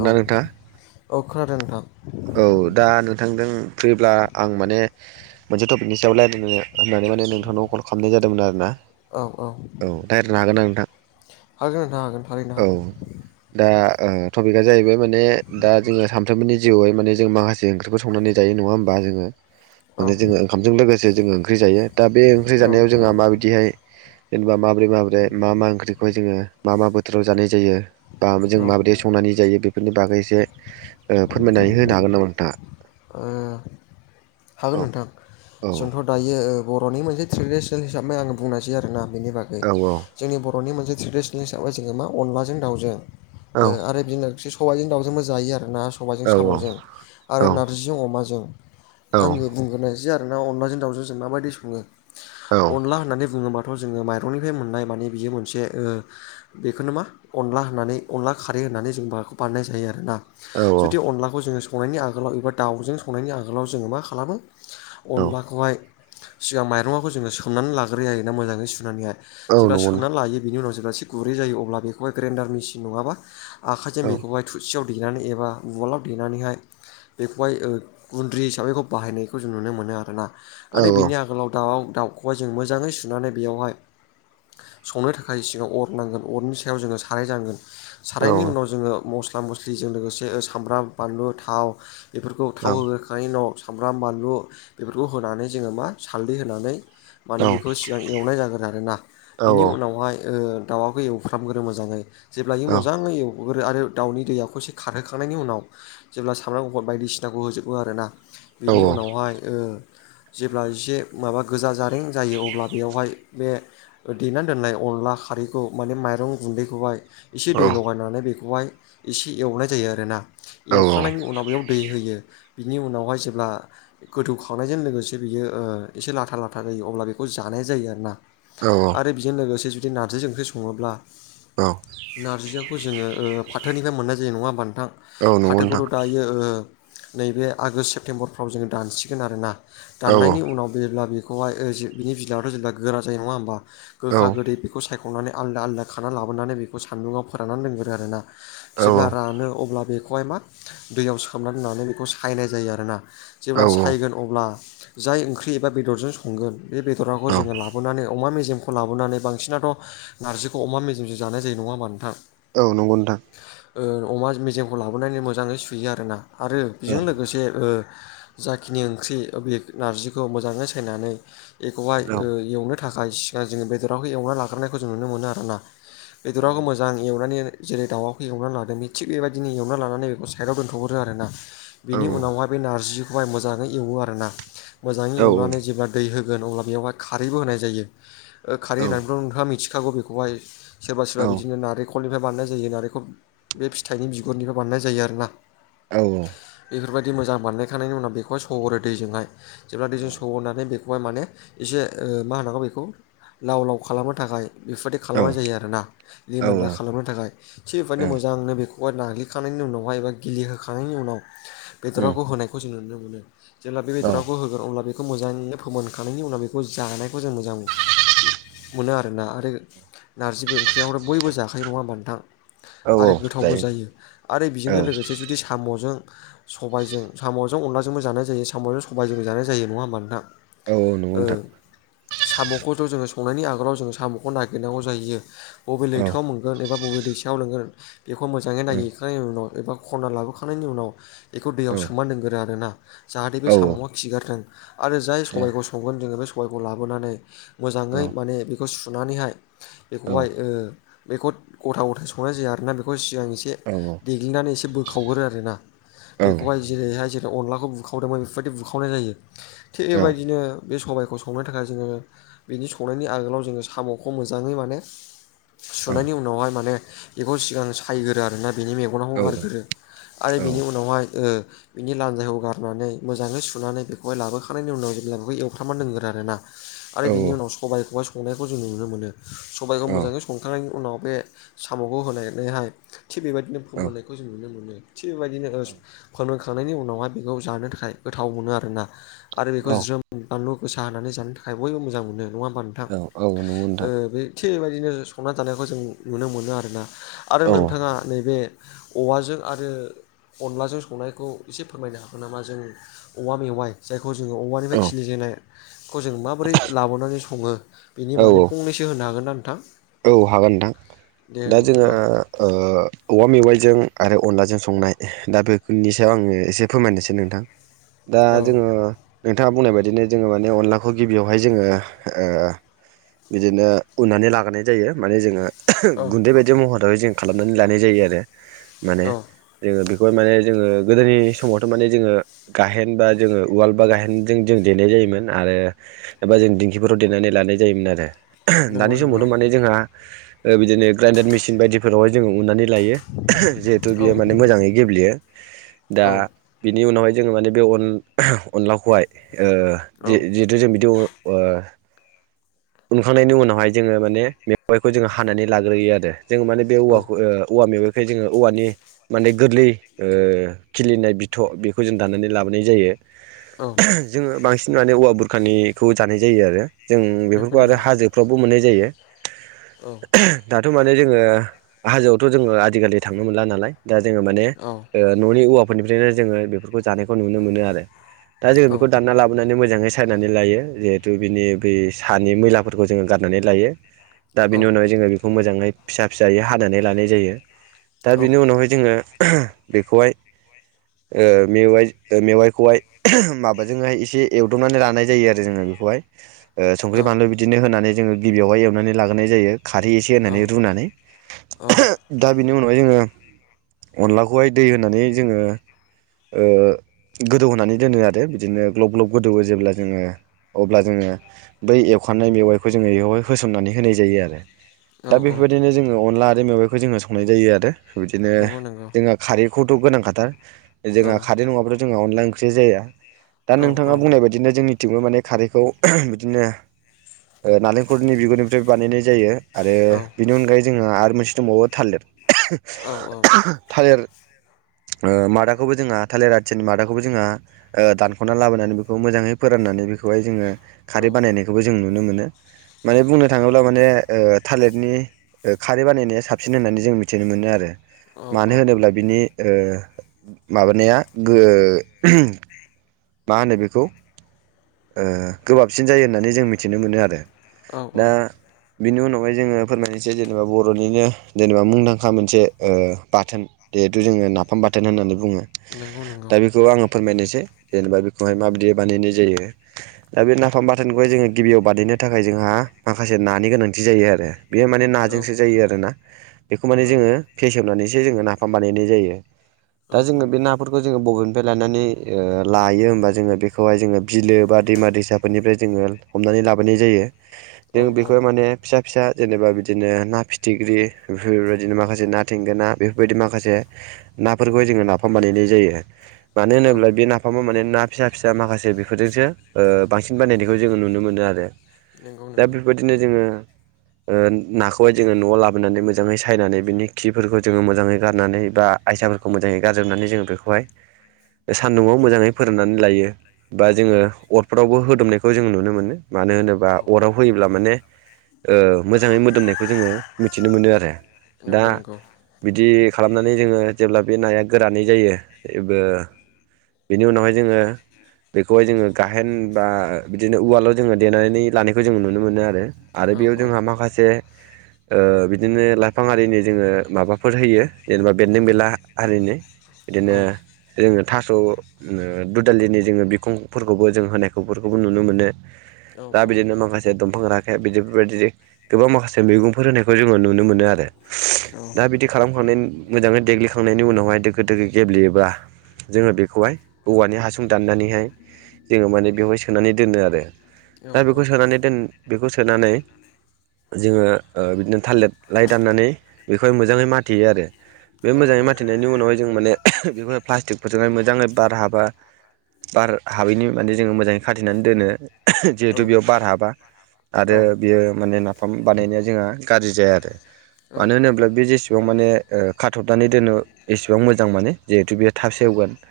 औ औ नोंथाङा? औ खोनादों नोंथां? औ दा नोंथांजों फ्रिब्ला आं माने। मोनसे टपिकनि सायाव रायज्लायनो होननानै माने नोंथांनाव कल खालामनाय जादोंमोन आरो ना। औ औ। औ रायलायनो हागोना नोंथां। हागोन नोंथां हागोन थारैनो औ हागोन। दा टपिकआ जाहैबाय माने दा जोङो सानफ्रोमबोनि जिउआवहाय माने जों माखासे ओंख्रिखौ संनानै जायो नङा होमबा जोङो। [inaudible] माने जोंङो ओंखामजों लोगोसे जोंङो ओंख्रि जायो दा बे ओंख्रि औ जानायाव जोंहा माबायदिहाय जेनेबा माबोरै माबोरै मा मा ओंख्रिखौहाय जोंङो मा मा बोथोराव जानाय जायो। बा जों औ ओ मा बायदि संनानै जायो। बेफोरनि बागै एसे फोरमायनानै होनो हागोन नामा नोंथाङा। ओ औ हागोन नोंथां। औ जोंथ' दायो बर'नि मोनसे ट्रेडिसनेल हिसाबै आङो बुंनोसै आरोना बेनि बागै। औ औ जोंनि बर'नि मोनसे ट्रेडिसनेल हिसाबै जोङो मा अनलाजों दाउजों औ आरो। बिनोख सबाइजों दाउजोंबो जायो आरो ना औ सबाइजों साम'जों आरो नार्जिजों अमाजों। औ आंङो बुंग्रोनायसै आरोना अनलाजों दाउजों जों माबायदि संङो अनला होननानै बुंङोबाथ' थ' जोंङो माइरंनिफ्राय मोननाय माने बियो मोनसे ओ बेखौनो मा अनला होननानै अनला खारै होननानै जों माबाखौ बानायनाय जायो आरोना औ जुदि अनलाखौ जोंङो संनायनि आगोलाव एबा दाउजों संनायनि आगोलाव जोंङो मा खालामो अनलाखौहाय सिगां माइरंङाखौ जोंङो सोमनानै लाग्रोयो जायोना मोजांङै सुनानैहाय जेब्ला सोमनानै लायो बिनि उनाव जेब्ला एसे गुरै जायो अब्ला बेखौहाय ग्रेन्डार मेसिन नंङाबा आखाइजों मेगह थुरसिसेयाव। देनानै एबा उवालाव देनानैहाय बेखौहाय गुन्द्रि हिसाबैखौ बाहायनायखौ जों नुनो मोनो आरोना आरो बिनि आगोलाव दाउ दाउ गइजों मोजांङै सुनानै बेवहाय संनो थाखाय सिगां अर नांगोन अरनि सायाव जोंङो साराय नांगोन। सारनि उनाव जोंङो मस्ला मस्लिजों लोगोसे सामब्राम बानलु थाव बेफोरखौ थाव होगोखांनायनि उनाव सामब्राम बानलु बेफोरखौ होनानै जोंङो मा सालदै होनानै माने बेखौ सिगां एवनाय जागोन आरोना। बेनि उनावहाय ओ दाउआ होयो उफ्र्रामग्रो मोजांङै जेब्लाायि मोजां होयो। हग्रो आरो दाउनि दैयाखौ एसे खारहोखांनायनि उनाव जेब्ला सामब्राम गुफुर बायदिसिनाखौ होजोबो आरोना। बेनि उनावहाय ओ जेब्ला एसे माबा गोजा जा लरें जायो, अब्ला बेयावहाय बे देनानै दोननाय अनला खारैखौ माने माइरं गुन्दैखौहाय एसे दै लगायनानै बेखौहाय एसे एवनाय जायो आरोना एवखांनायनि उनाव बेयाव दै होयो। बिनि उनावहाय जेब्ला गोथौ खावनायजों लोगोसे बियो एसे ओ लाथा लाथा जायो अब्ला बेखौ जानाया जायो आरोना औ। आरो बेजों लोगोसे जुदि नारजि ओंख्रि संङोब्ला औ। नारजियाखौ जोंङो ओ फाथोनिफ्राय मोननाय जायो नङा होनबा नोंथां। नंगौ नोंथां फाथोखौथ' दायो बियो ओ नैबे आगषट सेप्तेम्बरफ्राव जोंङो दानसिगोन आरोना। औ दाननायनि उनाव जेब्ला बेखौहायओ बिनि बिलाइआवथ' जेब्ला गोरा जायो नङा होमबा। गोखा गोदै बेखौ सायख'नानै आलदा आलदा खाना लाबोनानै बेखौ सान्दुङाव फोराननानै लोंगोरो आरोना। औ जेब्ला रानो अब्ला बेखौहाय मा दैयाव सोमना दोननानै बेखौ सायनाय जायो आरोना। औ जेब्ला सायगोन अब्ला जाय ओंख्रि एबा बेदरजों संगोन बे बेदराखौ औ जोंङो औ ला बोनानै अमा मेजेमखौ लाबोनानै बांसिनाथ' नारजिखौ अमा मेजेमजों जानाय जायो नंङा होमबा नोंथां। औ नंगौ नोंथां। औ ओ अमा मेजेमखौ लाबोनानै मोजांङै सुयो आरोना आरो बेजों औ औ लोगोसे ओ जाखिनि ओंख्रि बे नारजिखौ मोजांङै सायनानै एखौहाय औ ओ औ नंगौ एवनो थाखाय सिगां जोंङो बेदरावखौ एवना लाग्रोनायखौ जों नुनो मोनो आरोना। नोंथां औ बेदराखौ मोजां एवनानै जेरै दाउाखौ एवनानै लादों बे थिग बे बायदिनो एवना लानानै बेखौ साइडआव दोन्थ'हरो आरोना। बेनि औ उनावहाय द बे नारजिखौहाय मोजाङै एवो आरोना मोजाङै एवनानै जेब्ला दै होगोन अब्ला बेयावहाय खारैबो होनाय जायो खारै होनानै नोंथाङा मिथिखागौ बेखौहाय सोरबा सोरबा बिदिनो नारेंखलनिफ्राय बानायनाय जायो नारेंखल बे फिथाइनि बिगुरनिफ्राय बानायनाय जायो आरो ना औ औ बेफोरबायदि मोजां बानायखांनायनायनि उनाव बेखौहाय सरो दैजोंहाय जेब्ला दैजों सहरनानै बेखौहाय माने एसे ओ मा होनांगौ बेखौ लाव लाव खालामनो थाखाय बेफोरबायदि खालामनाय जायो आरोना। लिमोनला औ खालामनो थाखाय थिग बे बायदिनो मोजांनो बेखौ नाग्लिखांनायनि उनावहाय एबा गिलिहोखांनायनि उनाव औ उम बेदराखौ होनायखौ जों नुनो मोनो। जेब्ला औ बेदरखौ होगोन अब्ला बे बेखौ मोजाङै फोमोनखांनायनि उनाव बेखौ जानायखौ जों मोजां मोनो आरोना आरो नारजिबो ओंख्रियाव बयबो जाखायो नङा होनबा नोंथां औ आरो गोथावबो जायो आरो औ बेजोंनो औ लोगोसे जुदि साम'जों सबायजों साम'जों अनलाजोंबो जानाय जायो साम'जों सबायजों जानाय जायो नङा होमबा नोंथां औ नंगौ ओ नोंथां साम'खौथ' जोङो संनायनि आगोलाव जोङो साम'खौ नागिरनांगौ जायो बबे औ लैथोआव मोनगोन एबा बबे दैसायाव लोंगोन बेखौ मोजाङै नागिर हैखांनायनि उनाव एबा खनना लाबोखांनायनि उनाव बेखौ दैयाव सोमना दोनगोन आरोना जाहाथे औ बे साम'आ खिगारदों आरो जाय औ सबायखौ संगोन जोङो बे सबायखौ लाबोनानै मोजाङै माने बेखौ सुनानैहाय औ बेखौहाय ओ बेखौ गथा गथाय संनाय जाया आरोना बेखौ सिगां एसे औ औ दिनानै एसे बोखावगोरो आरो ना औ नंगौ बेखौहाय जेरैहाय जेरै अनलाखौ बुखावदोंमोन बेफोरबायदि बुखावनाय जायो थिग बेबायदिनो बे सबायखौ संनो थाखाय जोङो बिनि संनायनि आगोलाव जोङो साम'खौ मोजाङै माने सुनायनि उनावहाय माने बेखौ सिगां सायग्रो आरोना बेनि मेगन दखनाखौ गारग्रो आरो बिनि उनावहाय बिनि लानजायखौ गारनानै मोजाङै सुनानै बेखौहाय लाबोखांनायनि उनाव जेब्ला बेखौ एवफ्रामना दोनगोन आरोना आरो बिनि उनाव सबायखौ संनायखौ जों नुनो मोनो सबायखौ मोजाङै सं संखांनायनि उनाव बे साम'खौ होलायनायहाय थिग बेबायदिनो फोमोनायखौ जों नुनो मोनो थिग बेबायदिनो फोमोनखांनायनि उनावहाय बेखौ जानो थाखाय गोथाव मोनो आरोना आरो बेखौ ज्रोम बानलु गोसा होनानै जानो थाखाय बयबो मोजां मोनो नङा होनबा नोंथां ओ नोंथां बे थिबायदिनो संना जानायखौ जों नुनो मोनो आरोना आरो औ नोंथाङा नैबे औवाजों आरो अनलाजों संनायखौ एसे फोरमायनो हागोन नामा जों औवा मेवाइ जायखौ जोङो औ औवानिफ्राय खिलिजेननाय खौ जों माबोरै लाबोनानै सङो बेनि औ बागै फंनैसो होनो हागोन ना नोंथां औ हागोन दे नोंथां दा जोङो बिदिबा ओ औवा मेवाइजों आरो अनलाजों संनाय दा बेफोरनि सायाव आङो एसे फोरमायनोसै नोंथां लांदां दा जोङो नोंथाङा बुंनाय बायदिनो जोङो माने अनलाखौ गिबियावहाय जोङो बिदिनो उननानै लाग्रोनाय जायो माने जोङो औ गुन्दै बायदि महरावै जों खालामनानै लानाय जायो आरो माने औ जोङो बेखौहाय माने जोङो गोदोनि समावथ' माने जोङो गाहेन बा जोङो उवाल बा गाहेनजों जों देनाय जायोमोन आरो एबा जों दिंखिफोराव देनानै लानाय जायोमोन आरो नंगौ दानि नंगौ समावथ' माने जोंहा बिदिनो ग्राइडार मेसिन बायदिफोरावहाय जोङो उननानै लायो जिहेथु औ बियो माने मोजाङै गेब्लेयो दा औ बिनि उनावहाय जोङो माने बेन अनलाखौहाय औ जों बिदियाव उनखांनायनि उनावहाय जोङो माने मेवाइखौ जोङो हानानै लाग्रोयो आरो जोङो माने बे औ औवाखौ औवा मेवाइखाय जोङो औवानि माने गोरलै खिलिनाय बिथ' बेखौ जों दानानै लाबोनाय जायो औ जोङो बांसिन माने औवा बुरखानिखौ जानाय जायो आरो जों बे नोंखौ नंगौ बेफोरावबो मोननाय जायो औ दाथ' माने जोङो हाजोआवथ' जोङो आजिखालि थांनो मोनला नालाय दा जोङो माने औ न'नि औवाफोरनिफ्रायनो जोङो बेफोरखौ जानायखौ नुनो मोनो आरो दा जोङो औ बेखौ दानना लाबोनानै मोजाङै सायनानै लायो जिहेथु बिनि बै हानि मैलाफोरखौ जोङो गारनानै लायो दा औ बिनि उनावहाय जोङो बेखौ मोजाङै फिसा फिसायै हानानै लानाय जायो दा औ बेनि उनावहाय जोङो बेखौहाय मेवाइ मेवाइखौहाय माबाजोंहाय एसे एवदबनानै लानाय जायो आरो जोङो बे हाय संख्रि बानलु बिदिनो होनानै जोङो गिबियावहाय एवनानै लाग्रोनाय जायो खारै एसे होनानै रुनानै औ दा बेनि उनावहाय जोङो अनलाखौहाय दै होनानै जोङो ओ गोदौ होनानै दोनो आरो बिदिनो ग्लब ग्लब गोदौवो जेब्ला जोङो अब्ला जोङो बै एवखानाय मेवाइखौ जोङो बेवहाय होसननानै होनाय जायो आरो। दा औ औ बेफोरबायदिनो जोङो अनला आरो मेवाइखौ जोङो संनाय जायो आरो बिदिनो नंगौ नंगौ जोंहा खारैखौथ' गोनांखाथार औ जोंहा खारै नङाबाथ' जोंहा अनला ओंख्रि जाया। दा औ औ नोंथाङा बुंनाय बायदिनो जोंनिथिंबो माने खारैखौ बिदिनो ओ नालेंखलनि बिगुरनिफ्राय बानायनाय जायो आरो औ बिनि अनगायै जोंहा आरो मोनसे दंबावो थालिर औ थालिर ओ मादाखौबो जोंहा थालिर आथियानि मादाखौबो जोंहा ओ दानख'ना लाबोनानै बेखौ मोजाङै फोराननानै बेखौहाय जोङो खारै बानायनाय खौबो जों नुनो मोनो माने बुंनो थाङोब्ला माने थालिरनि खारै बानायनाया साबसिन होननानै जों मिथिनो मोनो आरो। औ मानो होनोब्ला बिनि ओ माबानाया गो मा होनो बेखौ ओ गोबाबसिन जायो होननानै जों मिथिनो मोनो आरो। औ औ दा बिनि उनावहाय जोङो फोरमायनोसै जेनेबा बर'निनो जेनेबा मुंदांखा मोनसे ओ बाथोन जिहेथु जोङो नाफाम बाथोन होननानै बुङो नंगौ नंगौ दा बेखौ आङो फोरमायनोसै। जेनेबा बेखौहाय माबायदि बानायनाय जायो। दा बे नाफाम बाथोनखौहाय जोङो गिबियाव बानायनो थाखाय जोंहा माखासे नानि गोनांथि जायो आरो। बेयो माने औ नाजोंसो जायो आरो ना बेखौ माने औ जोङो फेसेवनानैसो जोङो नाफाम बानायनाय जायो दा औ जोङो बे नाफ फोरखौ जोङो बबेनिफ्राय लानानै ओ लायो होमबा जोङो बेखौहाय जोङो बिलो बा दैमा दैसाफोरनिफ्राय जोङो हमनानै लाबोनाय जायो जों औ बेखौहाय माने फिसा फिसा जेनेबा बिदिनो ना फिथिख्रि बेफोरबायदिनो माखासे ना थिंगोना बेफोरबायदि माखासे नाफोरखौ जोङो नाफाम बानायनाय जायो मानो औ होनोब्ला बे ना फामा माने ना फिसा फिसा माखासे बेफोरजोंसो ओ बांसिन बानायनायखौ जोङो नुनो मोनो आरो। नंगौ दा नंगौ बेबायदिनो जोङो ओ नाखौहाय जोङो न'आव लाबोनानै मोजाङै सायनानै बिनि खिफोरखौ जोङो मोजाङै गारनानै बा आयसाफोरखौ मोजाङै गारजोबनानै जोङो बेखौहाय सान्दुंआव मोजाङै फोराननानै लायो बा औ जोङो अरफोरावबो होदोमनायखौ जों नुनो मोनो। मानो होनोबा औ औ अराव होयोब्ला माने ओ मोजाङै मोदोमनायखौ जोङो मिथिनो मोनो आरो। दा नंगौ नंगौ। बिदि खालामनानै जोङो जेब्ला बे नाया गोरानै जायो बेनि उनावहाय जोङो बेखौहाय जोङो गाहेन बा बिदिनो उवालाव जोङो देनानै लानायखौ खौ जों नुनो मोनो आरो आरो औ बेयाव औ जोंहा माखासे ओ बिदिनो लाइफां आरिनि जोङो माबाफोर होयो। जेनेबा बेन्दों-बेनला हारिनि बिदिनो जोङो थास' ओ दुदालिप दा बिदिनो माखासे दंफां राखेब बिदिबायदि गोबां माखासे मैगंफोर होनायखौ जोङो नुनो मोनो आरो। दा बिदि खालामखांनायनि मोजाङै देग्लिखांनायनि उनावहाय दोखो दोखो गेब्लेयोबा जोङो बेखौहाय औवानि हासुं दाननानैहाय जोङो माने बेवहाय सोनानै दोनो आरो। दा बेखौ सोनानै दोन बेखौ सोनानै जोङो ओ बिदिनो थालिर लाइ दाननानै बेखौहाय मोजाङै माथेयो आरो। बे मोजाङै माथेनायनि उनावहाय जों माने बेखौहाय प्लास्टिकफोरजोंहाय मोजाङै बार हाबा बार हाबैनि माने जोङो मोजाङै खाथेनानै दोनो जिहेथु बेयाव बार हाबा। आरो बियो माने नाफाम बानायनाया जोंहा गाज्रि जाया आरो। मानो होनोब्ला बे जेसेबां माने ओ खाथबनानै दोनो एसेबां मोजां माने जिहेथु बेयो थाब सेवगोन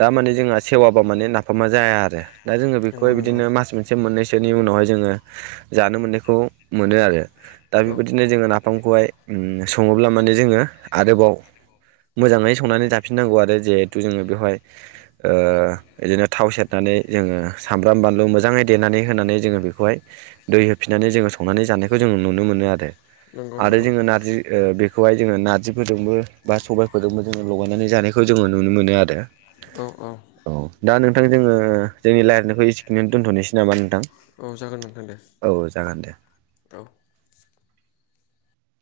दा माने जोंहा सेवाबा माने नाफामा जाया आरो दा जोङो नंगौ बेखौहाय नंगौ बिदिनो मास मोनसे मोननैसोनि उनावहाय जोङो जानो मोननायखौ मोनो आरो दा औ बेबायदिनो जोङो नाफामखौहाय सङोब्ला माने जोङो आरोबाव मोजाङै संनानै जाफिननांगौ आरो जिहेथु जोङो बेवहाय बिदिनो थाव सेरनानै जोङो सामब्राम बानलु मोजाङै देनानै होनानै जोङो बेखौहाय दै होफिननानै जोङो संनानै जानायखौ जोङो नुनो मोनो आरो नंगौ आरो नंगौ जोङो नारजि बेखौहाय जोङो नारजिफोरजोंबो बा सबायफोरजोंबो जोङो लगायनानै जानाय खौ जोङो नुनो मोनो आरो औ औ औ दा नोंथां जोङो जोंनि लायजनायखौ एसेखिनिनो दोन्थ'नोसै नामा नोंथां औ जागोन नोंथां दे औ जागोन दे औ